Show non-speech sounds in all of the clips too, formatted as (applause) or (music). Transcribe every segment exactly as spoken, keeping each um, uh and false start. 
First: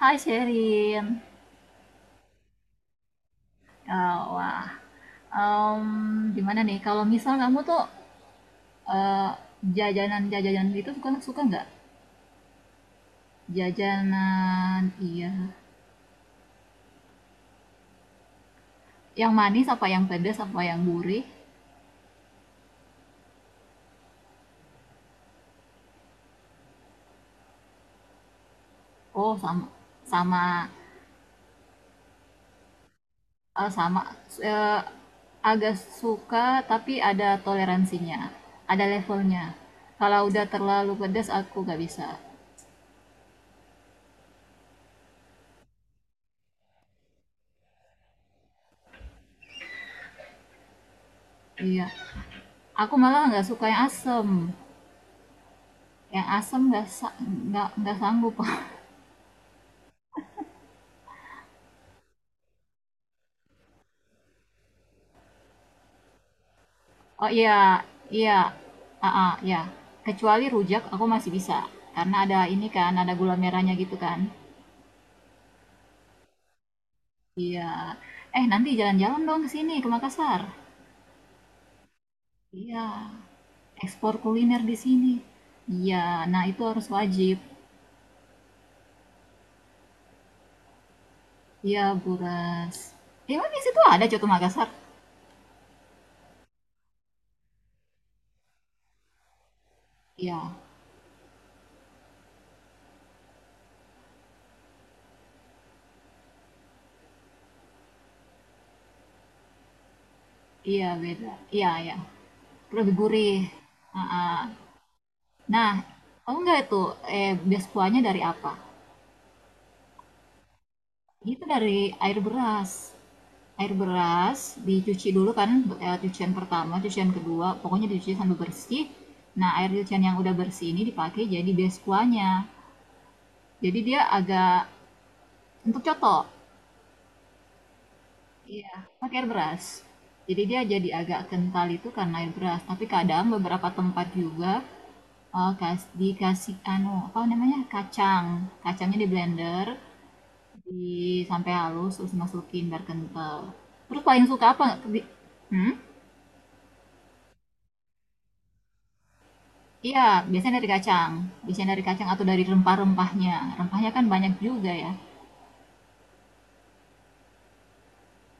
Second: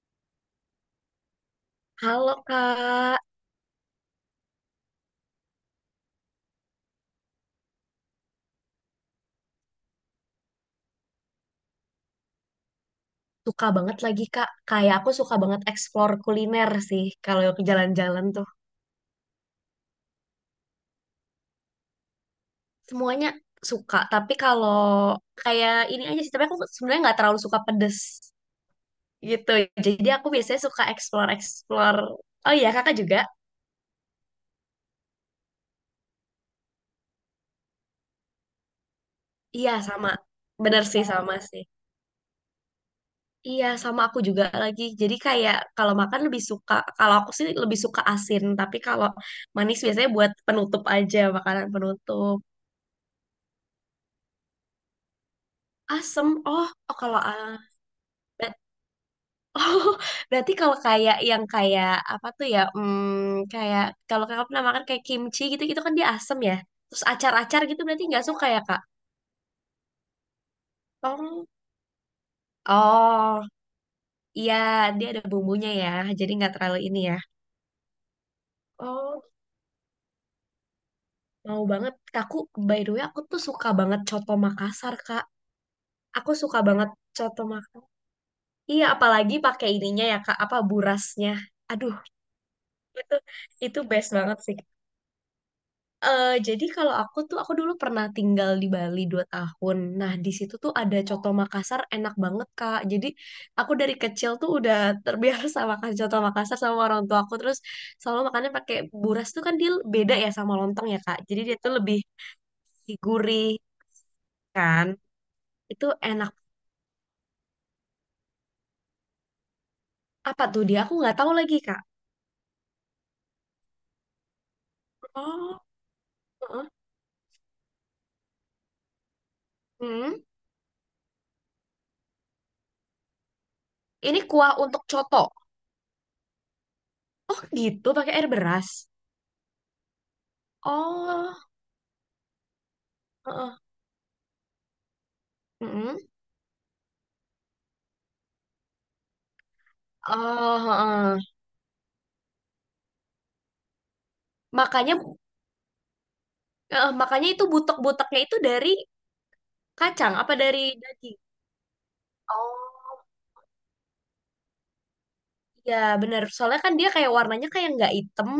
Hai Sherin, Halo Kak, Eh, wah, em, gimana nih kalau misal kamu tuh eh, jajanan-jajanan itu suka suka nggak? suka banget lagi Kak. Jajanan, Kayak aku iya, suka banget explore kuliner sih kalau ke jalan-jalan tuh. yang manis apa yang pedas apa yang gurih? Semuanya suka, tapi kalau kayak ini aja sih, tapi aku sebenarnya nggak terlalu suka pedes Oh gitu. sama Jadi aku sama biasanya suka explore-explore. Oh iya, Kakak juga? eh, sama eh, agak suka, tapi ada toleransinya, ada levelnya. Iya, sama. Kalau udah Bener terlalu sih, pedas sama aku sih. nggak bisa. Iya, sama aku juga lagi. Jadi kayak kalau makan lebih suka, kalau aku sih lebih suka asin, tapi kalau manis biasanya buat penutup aja, makanan Iya, penutup. aku malah nggak suka yang asem, yang Asem, oh, asem nggak oh sa- kalau ah, nggak nggak sanggup. Ber- (laughs) Oh, berarti kalau kayak yang kayak apa tuh ya? Hmm, kayak kalau kakak pernah makan kayak kimchi gitu, gitu kan dia asem ya. Terus Oh, acar-acar gitu iya, berarti nggak iya, suka ya kak? ah, ah, iya. Kecuali rujak aku masih Oh, bisa, karena ada ini kan, ada oh, gula merahnya gitu kan. iya dia ada bumbunya ya, jadi nggak terlalu ini ya. Iya. Eh, nanti jalan-jalan Oh, dong ke sini, ke Makassar. mau banget. Aku by Iya, the way aku tuh suka banget ekspor coto kuliner di Makassar sini. kak. Iya, Aku nah suka itu harus banget wajib. coto Makassar. Iya, apalagi pakai ininya ya kak, apa burasnya. Iya, Aduh, Buras. itu Emang di itu situ ada best coto banget sih. Makassar? eh jadi kalau aku tuh, aku dulu pernah tinggal di Bali dua tahun. Nah, di situ Iya, tuh ada coto Makassar enak banget, Kak. Jadi, aku dari kecil tuh udah terbiasa (laughs) makan coto Makassar sama orang tua aku. Terus selalu makannya pakai buras tuh kan dia beda ya sama lontong iya ya, Kak. beda. Jadi dia Iya, tuh iya. lebih Lebih gurih. gurih Heeh. kan. Nah, Itu enak. oh enggak itu, eh, bias kuahnya dari apa? Apa tuh dia? Aku nggak tahu Itu lagi, dari Kak. air beras. Air beras dicuci dulu kan, Oh, eh, cucian heeh. pertama, cucian kedua, pokoknya dicuci sampai bersih. Nah, air cucian yang Mhm. udah bersih ini dipakai jadi beskuanya. Jadi dia Ini kuah agak untuk coto. untuk coto. Oh, gitu pakai air beras. Iya, pakai air beras. Jadi dia jadi agak Oh, kental itu karena air beras, tapi kadang heeh. beberapa tempat juga, eee, kas Mhm. dikasih anu, apa namanya, kacang. Kacangnya di-blender Oh, heeh. di sampai halus, terus masukin biar kental. Terus paling suka apa? Nggak? Makanya Di- Hmm? eh, makanya itu butek-buteknya itu dari Iya, kacang apa biasanya dari dari kacang. daging? Biasanya dari kacang atau dari Oh, rempah-rempahnya. Rempahnya kan banyak juga ya. ya benar. Soalnya kan dia kayak warnanya kayak nggak hitam,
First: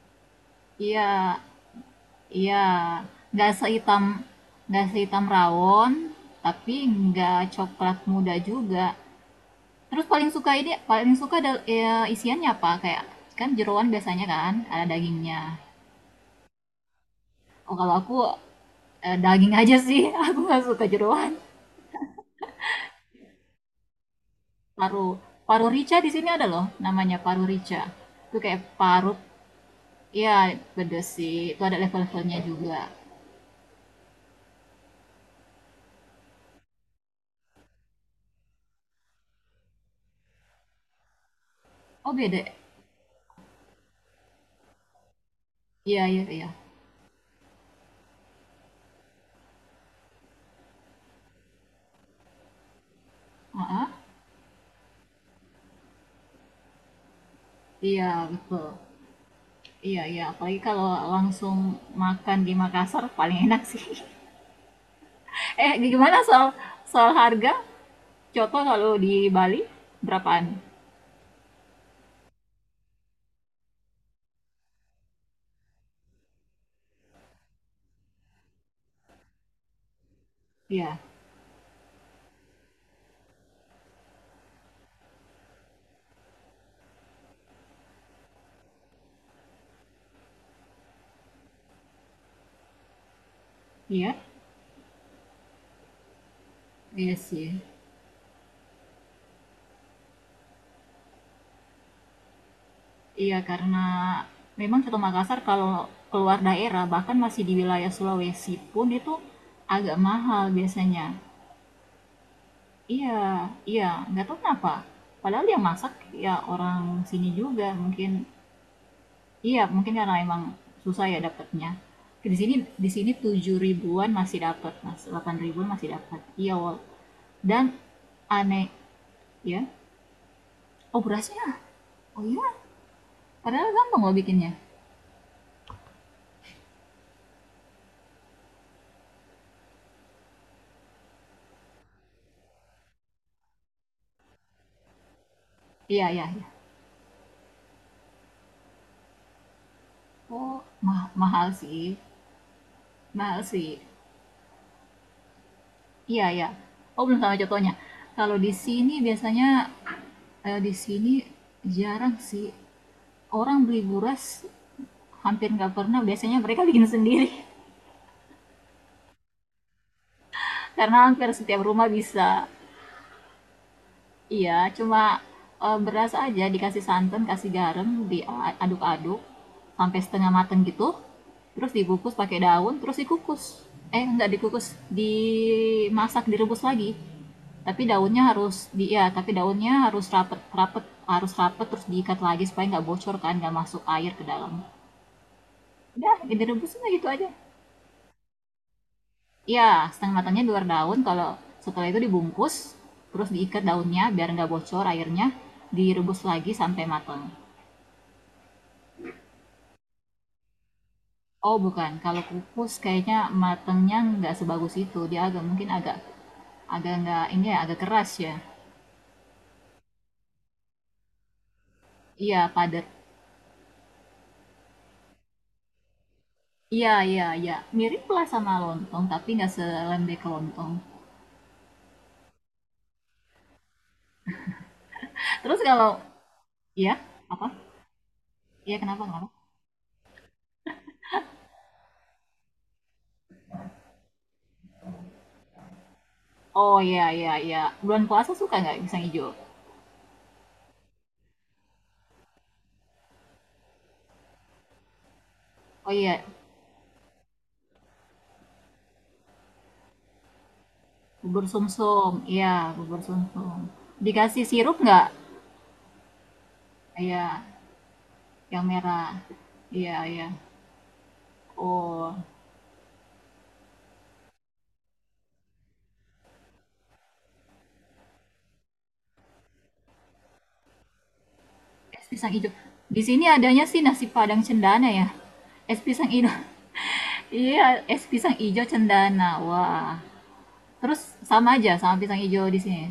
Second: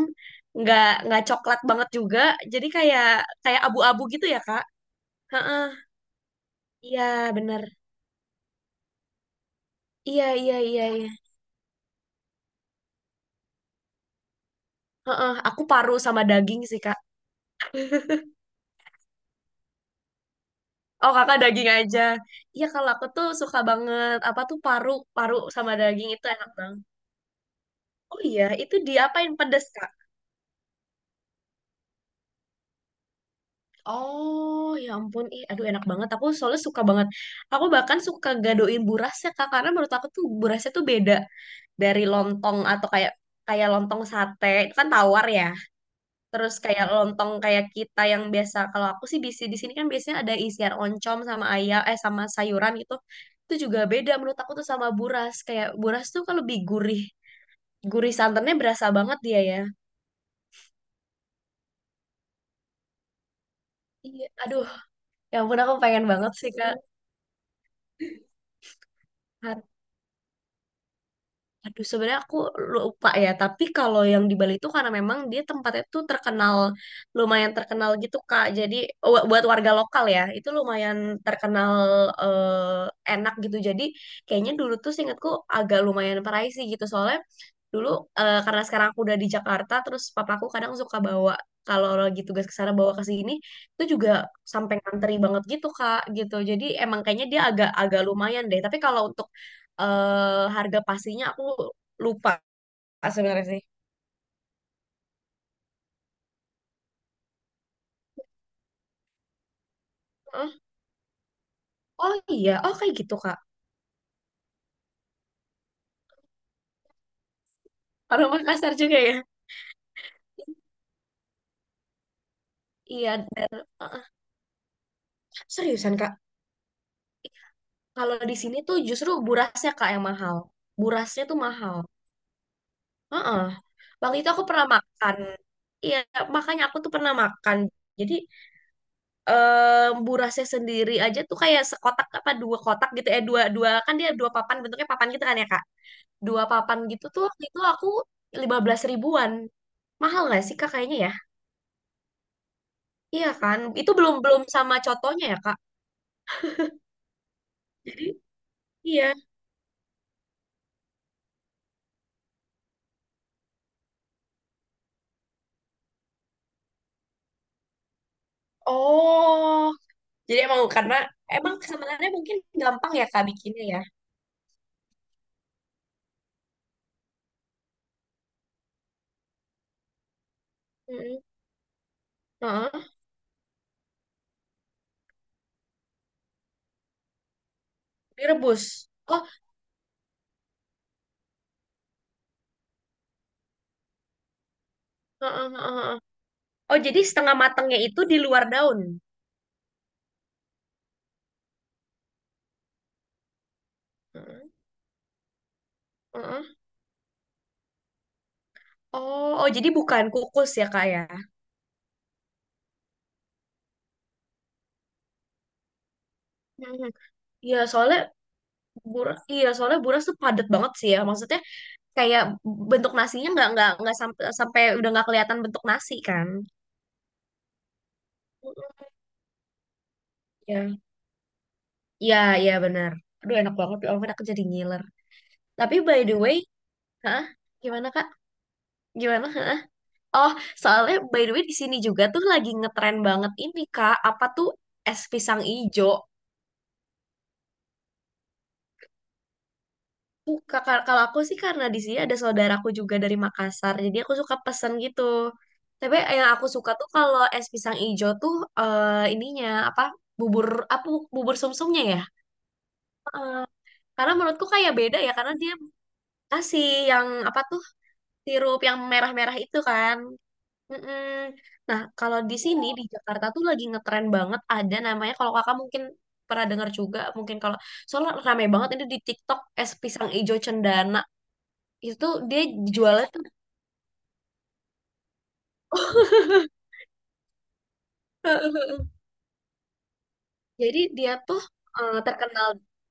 nggak nggak Iya, coklat banget juga. iya. Jadi kayak Nggak kayak abu-abu sehitam, gitu ya, Kak. nggak sehitam Heeh. rawon, tapi Iya, nggak benar. coklat muda juga. Terus Iya, paling suka iya, ini, iya, iya. paling suka ada ya, isiannya apa? Kayak kan jeroan biasanya kan ada Heeh, dagingnya. aku paru sama daging sih, Kak. Oh, kalau aku eh, daging aja sih, (laughs) aku nggak suka Oh, jeroan. Kakak daging aja. Iya, kalau aku tuh suka banget apa tuh paru, Paru paru paru sama rica di daging itu sini ada enak loh, banget. namanya paru rica. Oh Itu iya, kayak itu paru diapain pedes, Kak? ya beda sih. Itu ada level-levelnya juga. Oh, ya ampun. Ih, aduh enak banget. Aku soalnya suka banget. Aku bahkan suka gadoin burasnya, Kak. Karena menurut aku tuh burasnya tuh beda dari Oh, beda. lontong atau kayak kayak lontong sate. Itu kan tawar ya. Iya, iya, iya. Terus kayak lontong kayak kita yang biasa. Kalau aku sih bisi di sini kan biasanya ada isian oncom sama ayam, eh sama sayuran gitu. Itu juga Heeh. beda menurut aku tuh sama buras. Kayak buras tuh kan lebih gurih. Gurih Iya, santannya betul. berasa banget dia ya. Iya, iya, apalagi kalau langsung makan di Makassar paling enak sih. (laughs) Iya, aduh. Ya ampun Eh, aku pengen gimana banget soal sih, Kak. soal harga? Contoh kalau di Bali berapaan? Aduh, sebenarnya aku lupa ya, tapi kalau yang di Bali itu karena memang dia tempatnya tuh terkenal, lumayan terkenal gitu, Kak. Jadi wa- buat warga lokal ya, itu lumayan Iya. terkenal eh, enak gitu. Jadi kayaknya dulu tuh seingatku agak lumayan pricey gitu, soalnya dulu eh, karena sekarang aku udah di Jakarta, terus papaku kadang suka bawa kalau lagi tugas ke sana bawa ke sini, itu juga Iya. sampai nganteri banget gitu, Kak, gitu. Jadi emang Iya kayaknya dia sih. agak agak lumayan deh. Tapi kalau untuk eh harga pastinya aku lupa Iya, sebenarnya sih. karena memang Soto Makassar kalau keluar daerah, bahkan masih di wilayah Sulawesi pun itu agak mahal Heeh. biasanya. Oh iya, oh kayak Iya, gitu Kak. iya, nggak tahu kenapa. Padahal yang masak ya orang sini juga mungkin. Orang Makassar juga ya. Iya, mungkin karena emang susah ya dapatnya. Di sini di Iya, sini dan tujuh heeh. ribuan masih dapat, Mas. Delapan ribuan masih Seriusan Kak, dapat. Iya, Wol. Dan kalau di sini aneh tuh justru ya. burasnya Kak yang mahal. Oh, Burasnya tuh berasnya. mahal. Oh iya, Heeh. padahal gampang loh Waktu itu aku bikinnya. pernah makan. Iya, makanya aku tuh pernah makan. Jadi eh burasnya sendiri aja tuh kayak sekotak apa dua kotak gitu ya dua dua kan dia dua papan bentuknya papan gitu kan ya Kak. Iya, iya, Dua iya. papan gitu tuh waktu itu aku lima belas ribuan. Mahal nggak sih Oh, Kak kayaknya ma ya? mahal sih, Iya mahal kan? sih. Itu belum belum sama contohnya ya Kak? Iya, iya. Oh, belum sama contohnya. Kalau di sini Iya. biasanya, eee, di sini jarang sih orang beli buras, hampir nggak pernah, biasanya mereka bikin sendiri. (laughs) Oh, jadi emang karena Karena hampir emang setiap rumah sebenarnya mungkin bisa. gampang ya Kak bikinnya ya. Iya, cuma, eee, beras aja dikasih santan, kasih garam, diaduk aduk sampai setengah mateng gitu, Mm-mm. terus dibungkus pakai daun, Heeh. terus dikukus. Eh, nggak dikukus, dimasak, direbus lagi. Tapi daunnya harus di Direbus. iya, Oh, tapi daunnya harus rapet rapet harus rapet, terus diikat lagi supaya nggak bocor kan, nggak masuk air ke dalam. heeh, heeh, heeh. Udah, Oh, direbusnya jadi gitu aja. setengah matangnya itu di luar daun. Iya, setengah matangnya di luar daun. Kalau setelah itu dibungkus, terus diikat daunnya biar Heeh, nggak bocor airnya. Direbus lagi heeh. sampai matang. Oh, oh jadi bukan kukus ya Kak ya? Oh bukan, kalau kukus kayaknya matangnya nggak sebagus itu. Dia agak mungkin agak Mhm. agak nggak ini Iya, ya, agak soalnya keras ya. buras, iya soalnya buras tuh padat banget sih ya. Maksudnya kayak Iya padat. bentuk nasinya nggak nggak nggak sampai sampai udah nggak kelihatan bentuk nasi kan? Iya, iya, iya, mirip lah sama Mhm. lontong, tapi nggak selembek lontong. Iya. Iya, iya benar. Aduh enak banget ya, ampun aku jadi ngiler. Terus Tapi kalau by the way, iya hah? apa? Gimana Kak? Iya, kenapa, Gimana? kenapa? Hah? Oh, soalnya by the way di sini juga tuh lagi ngetren banget ini Kak, apa tuh es pisang ijo. Oh iya, iya, iya, bulan puasa suka nggak pisang hijau? Tuh, Kak, kal- kalau aku sih karena di sini ada saudaraku juga dari Makassar, jadi aku suka pesen gitu. Oh Tapi iya. yang aku suka tuh kalau es pisang ijo tuh eh, ininya apa? Bubur apa bubur Bubur sumsumnya ya? sumsum, iya bubur sumsum. Karena Dikasih menurutku kayak sirup beda nggak? ya karena dia kasih yang apa Iya, tuh sirup yang yang merah. merah-merah itu Iya, kan. iya. Mm-mm. Nah, Oh, kalau di sini di Jakarta tuh lagi ngetren banget ada namanya kalau kakak mungkin pernah dengar juga mungkin kalau soalnya rame banget ini di TikTok es pisang ijo cendana es itu pisang dia hijau. Di jualnya tuh sini adanya sih nasi Padang cendana ya. Es pisang hijau, (laughs) iya, es pisang hijau (laughs) cendana. Wah. jadi Terus dia tuh sama aja sama eh, pisang hijau terkenal di sini.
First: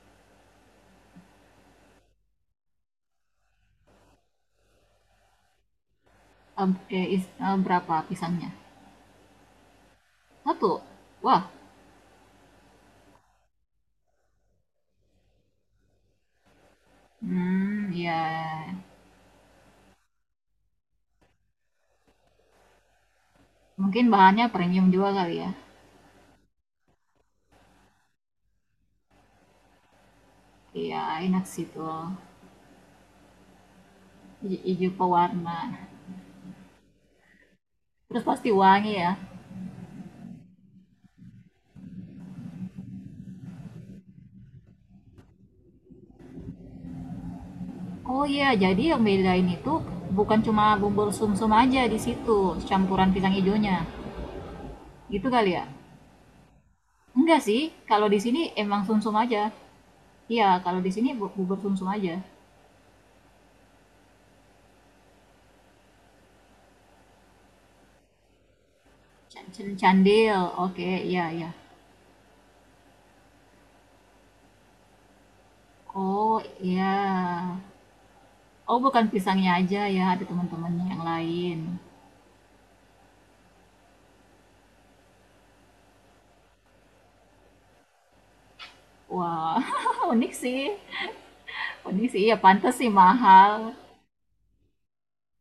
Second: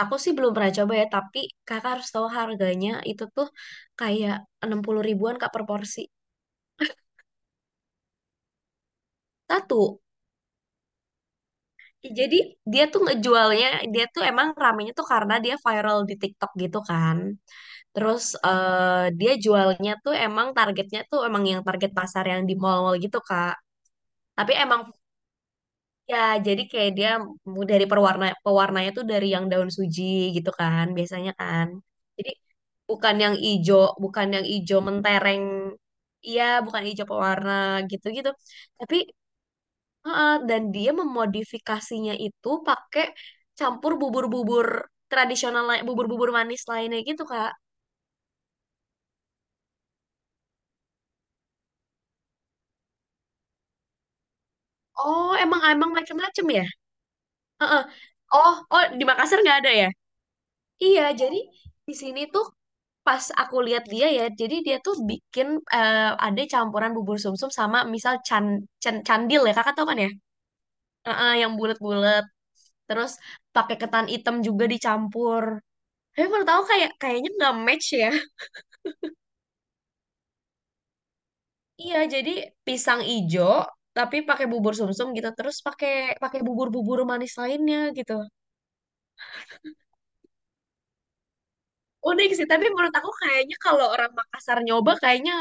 aku sih belum pernah coba ya tapi kakak harus tahu harganya itu tuh kayak enam puluh ribuan kak per porsi Em, eh, is- eh, berapa pisangnya? satu. Satu. Wah. Jadi dia tuh ngejualnya, dia tuh emang ramenya tuh karena dia viral di TikTok gitu kan. Hmm, iya. Terus eh, dia jualnya tuh emang targetnya tuh emang yang target pasar yang di mall-mall gitu Kak. Mungkin bahannya Tapi emang premium juga kali ya. ya jadi kayak dia mu- dari pewarna pewarnanya tuh dari yang daun suji gitu kan Iya, biasanya enak sih kan. tuh. Jadi bukan yang ijo, bukan yang ijo Hijau mentereng. pewarna. Iya, bukan ijo pewarna Terus gitu-gitu. pasti wangi Tapi ya. Heeh, dan dia memodifikasinya itu pakai campur bubur-bubur tradisional, lai- bubur-bubur manis lainnya gitu, Kak. Oh iya, jadi yang bedain itu bukan cuma bubur sumsum aja di situ, campuran pisang hijaunya. Gitu Oh, kali emang ya? emang macam-macam ya? Enggak sih, Heeh. kalau di sini Oh, oh emang di sumsum Makassar aja. nggak ada ya? Iya, kalau di Iya, sini bu- jadi bubur sumsum di aja. sini tuh pas aku lihat dia ya, jadi dia tuh bikin eh, ada campuran bubur sumsum sama misal can, can- candil ya, Can- Kakak can- tahu kan ya? Candil, oke, iya Heeh, iya. yang bulat-bulat. Terus pakai ketan hitam juga dicampur. Tapi Oh menurut aku kayak iya. kayaknya nggak match ya. Oh bukan pisangnya aja ya, ada teman-temannya yang lain. Iya, jadi pisang ijo tapi pakai bubur sumsum gitu, terus pakai pakai bubur-bubur manis lainnya gitu. Wah, (laughs) unik sih. Unik sih, Unik ya sih, tapi pantas sih menurut aku kayaknya mahal. kalau orang Makassar nyoba kayaknya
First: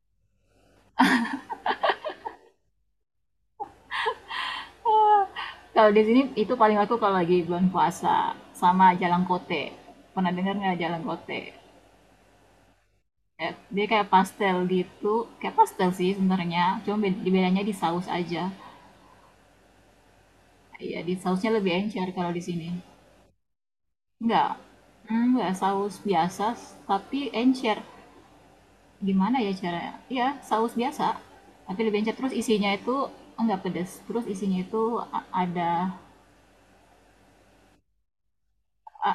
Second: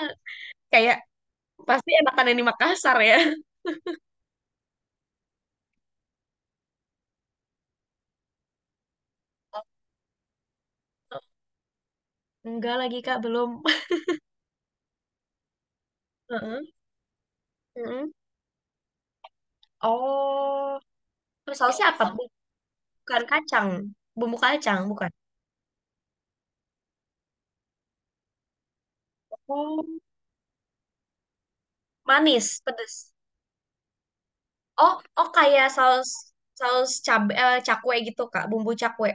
kayak pasti enakan yang di Makassar ya. Kalau di sini itu paling aku kalau lagi bulan puasa sama jalan kote. Pernah dengar nggak jalan kote? Enggak lagi Kak, belum. Kayak dia kayak pastel gitu, kayak pastel sih (laughs) sebenarnya. Heeh, Cuma bed- bedanya di saus heeh. aja. Oh, Iya, di sausnya terus lebih sausnya apa? encer kalau di sini. Bukan kacang, bumbu Enggak, kacang, bukan. enggak saus biasa, tapi encer. Gimana ya Oh, caranya? Iya, saus biasa, tapi lebih encer. Terus manis, isinya itu pedes. enggak pedes. Terus isinya itu Oh, a- oh kayak ada saus saus cabe, eh, cakwe gitu Kak, bumbu cakwe.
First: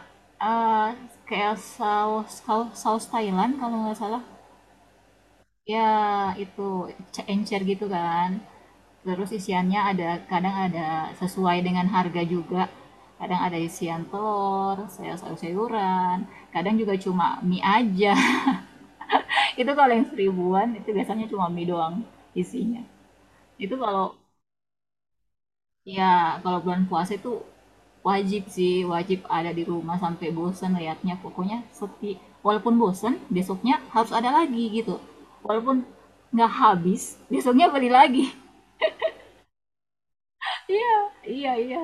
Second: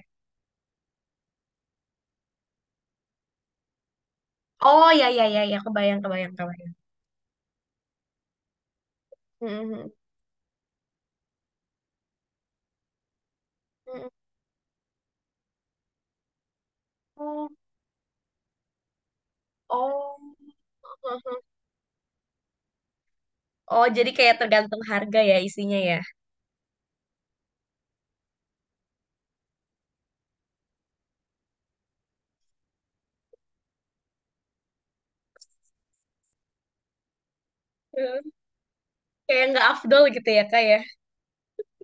eh, kayak saus saus saus Thailand kalau nggak salah. Oh ya ya ya ya, Ya, kebayang kebayang kebayang. itu c- encer gitu kan. Terus isiannya Mhm. ada, kadang ada sesuai dengan harga juga. Kadang ada isian Mhm. telur, sayur sayur-sayuran, kadang juga cuma Oh, mie aja. (laughs) Itu kalau yang oh, seribuan itu biasanya (laughs) cuma mie doang isinya. Itu oh, jadi kalau kayak tergantung harga ya isinya ya. ya kalau bulan puasa itu wajib sih, wajib ada di rumah sampai bosan liatnya. Pokoknya sepi. Walaupun bosan, besoknya harus ada lagi gitu. Walaupun nggak habis, (laughs) besoknya beli lagi. Eh, (laughs) Kayak nggak afdol gitu ya kak ya. Iya, iya, iya.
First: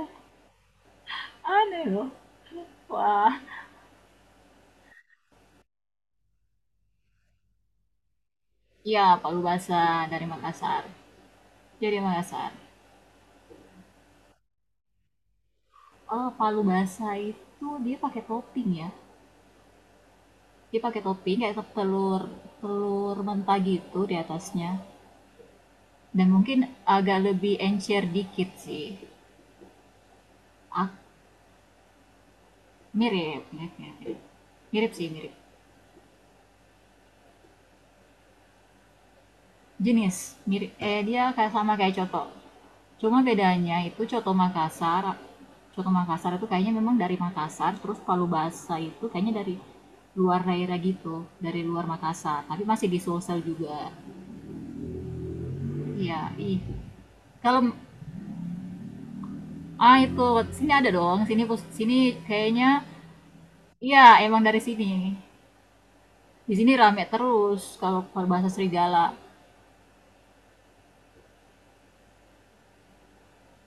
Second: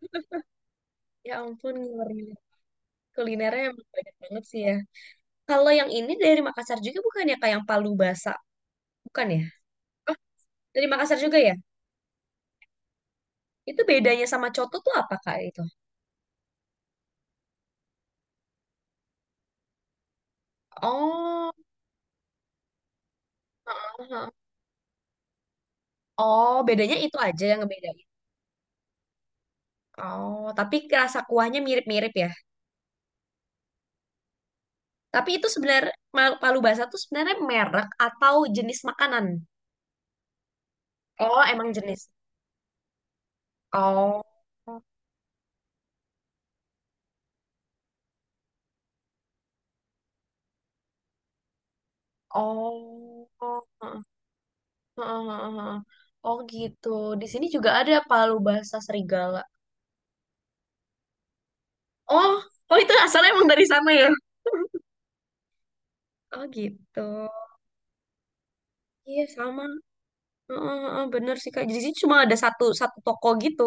Ya ampun, Aneh loh. ngeri. Wah. Kulinernya emang banyak banget sih ya. Kalau yang ini dari Makassar juga bukan ya kak yang Palu Basa, Iya, bukan palu ya? basah dari Makassar. Dari Makassar juga ya? Jadi Makassar. Itu bedanya sama Coto tuh apa kak itu? Oh, palu basah itu dia pakai topping ya. Dia pakai topping Oh, kayak telur telur mentah gitu di aha. atasnya. Dan Oh, mungkin bedanya itu agak aja lebih yang encer ngebedain. dikit sih. Oh, tapi Ah, rasa kuahnya mirip-mirip ya. mirip, mirip, mirip, mirip sih, Tapi mirip. itu sebenarnya Palu Basa tuh sebenarnya merek atau jenis makanan? Jenis, mirip. Eh, dia Oh, kayak sama emang kayak jenis. coto. Cuma bedanya itu Oh, coto Makassar, coto Makassar itu kayaknya memang dari Makassar, terus palu Basa itu kayaknya dari luar daerah gitu, dari luar Makassar. Tapi masih di oh, Sulsel Heeh, juga. heeh, heeh, heeh. Iya, Oh ih. gitu. Di sini Kalau juga ada palu bahasa serigala. ah itu sini ada dong, sini sini Oh, oh kayaknya itu asalnya emang dari sana iya ya? emang dari sini. Oh Di sini gitu. rame terus kalau berbahasa serigala. Iya sama. Heeh, heeh, bener sih Kak. Jadi di sini cuma ada satu satu toko gitu.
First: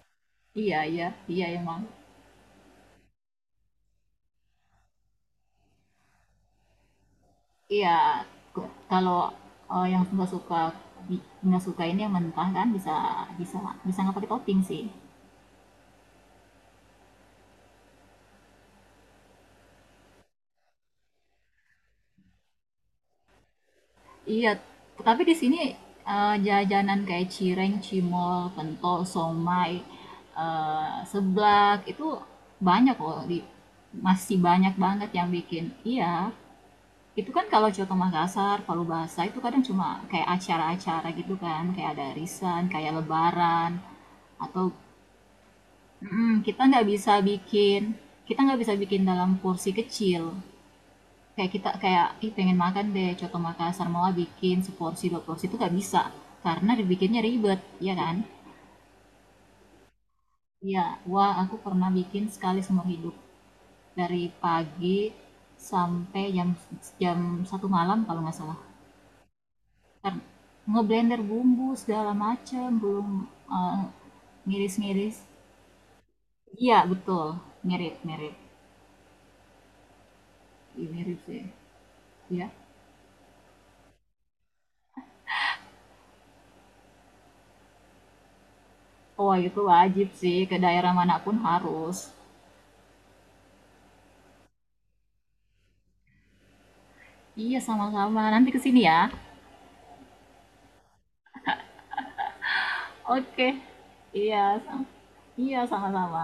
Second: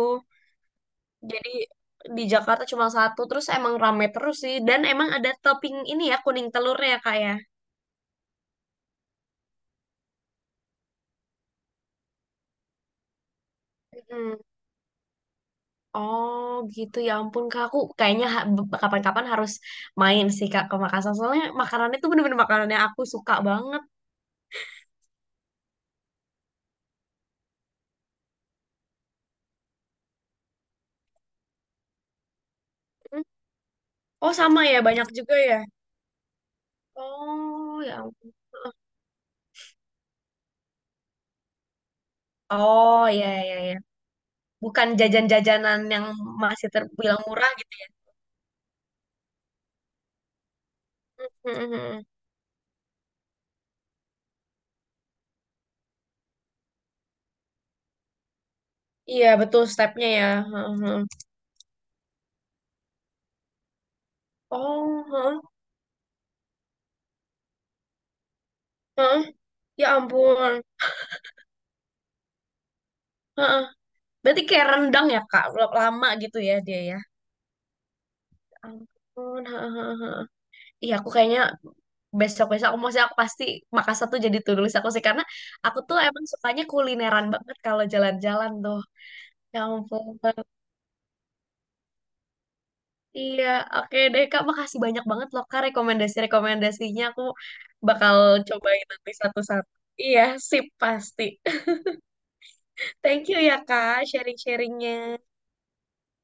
Iya, iya, iya Jadi emang. di Jakarta cuma satu. Terus emang rame terus sih. Dan emang ada topping ini ya kuning telurnya ya Kak ya. Iya, kalau eh, yang nggak suka nggak suka ini yang mentah kan bisa bisa bisa nggak pakai Mm. topping sih. Oh gitu ya ampun kak aku kayaknya ha- be- kapan-kapan harus main sih kak ke Makassar soalnya makanannya tuh bener-bener makanannya aku suka banget. Iya, tapi di sini eh, jajanan kayak cireng, cimol, pentol, somai, eh, seblak itu banyak loh Hmm. di Oh masih sama banyak ya banyak banget yang juga ya. bikin. Iya. Itu kan kalau Oh Jawa ke ya ampun. Makassar, Palu Bahasa itu kadang cuma kayak acara-acara gitu kan, kayak ada arisan, kayak Oh ya ya lebaran, ya. atau Bukan jajan-jajanan yang mhm, kita masih nggak bisa terbilang murah gitu. bikin kita nggak bisa bikin dalam porsi kecil. Kayak Hmm, kita hmm, hmm. kayak, ih pengen makan deh coto Makassar, mau ah bikin seporsi dua porsi itu nggak bisa, karena dibikinnya ribet, ya kan? Iya betul stepnya ya. Hmm, Iya, hmm, hmm. wah aku pernah bikin sekali seumur hidup, dari pagi Oh hmm, sampai jam jam satu malam kalau nggak salah. hmm. Ya Ntar ampun. ngeblender bumbu segala macem, belum, Heeh. eh, Berarti kayak rendang miris-miris. Ngiris, ya Kak, lama gitu ya iya dia ya. betul, mirip-mirip, Ya ampun. Heeh. Iya, aku mirip kayaknya sih. Ya. besok-besok aku maksudnya aku pasti Makassar tuh jadi to do list aku sih karena aku tuh emang sukanya kulineran banget kalau jalan-jalan tuh. Oh Ya itu ampun. wajib sih, ke daerah mana pun harus. Iya, oke deh Kak, makasih banyak banget loh Kak rekomendasi-rekomendasinya. Aku Iya bakal sama-sama, nanti ke sini cobain ya. nanti satu-satu. Iya, sip pasti. (laughs) Thank you Oke. ya Kak Iya, sam sharing-sharingnya. iya sama-sama.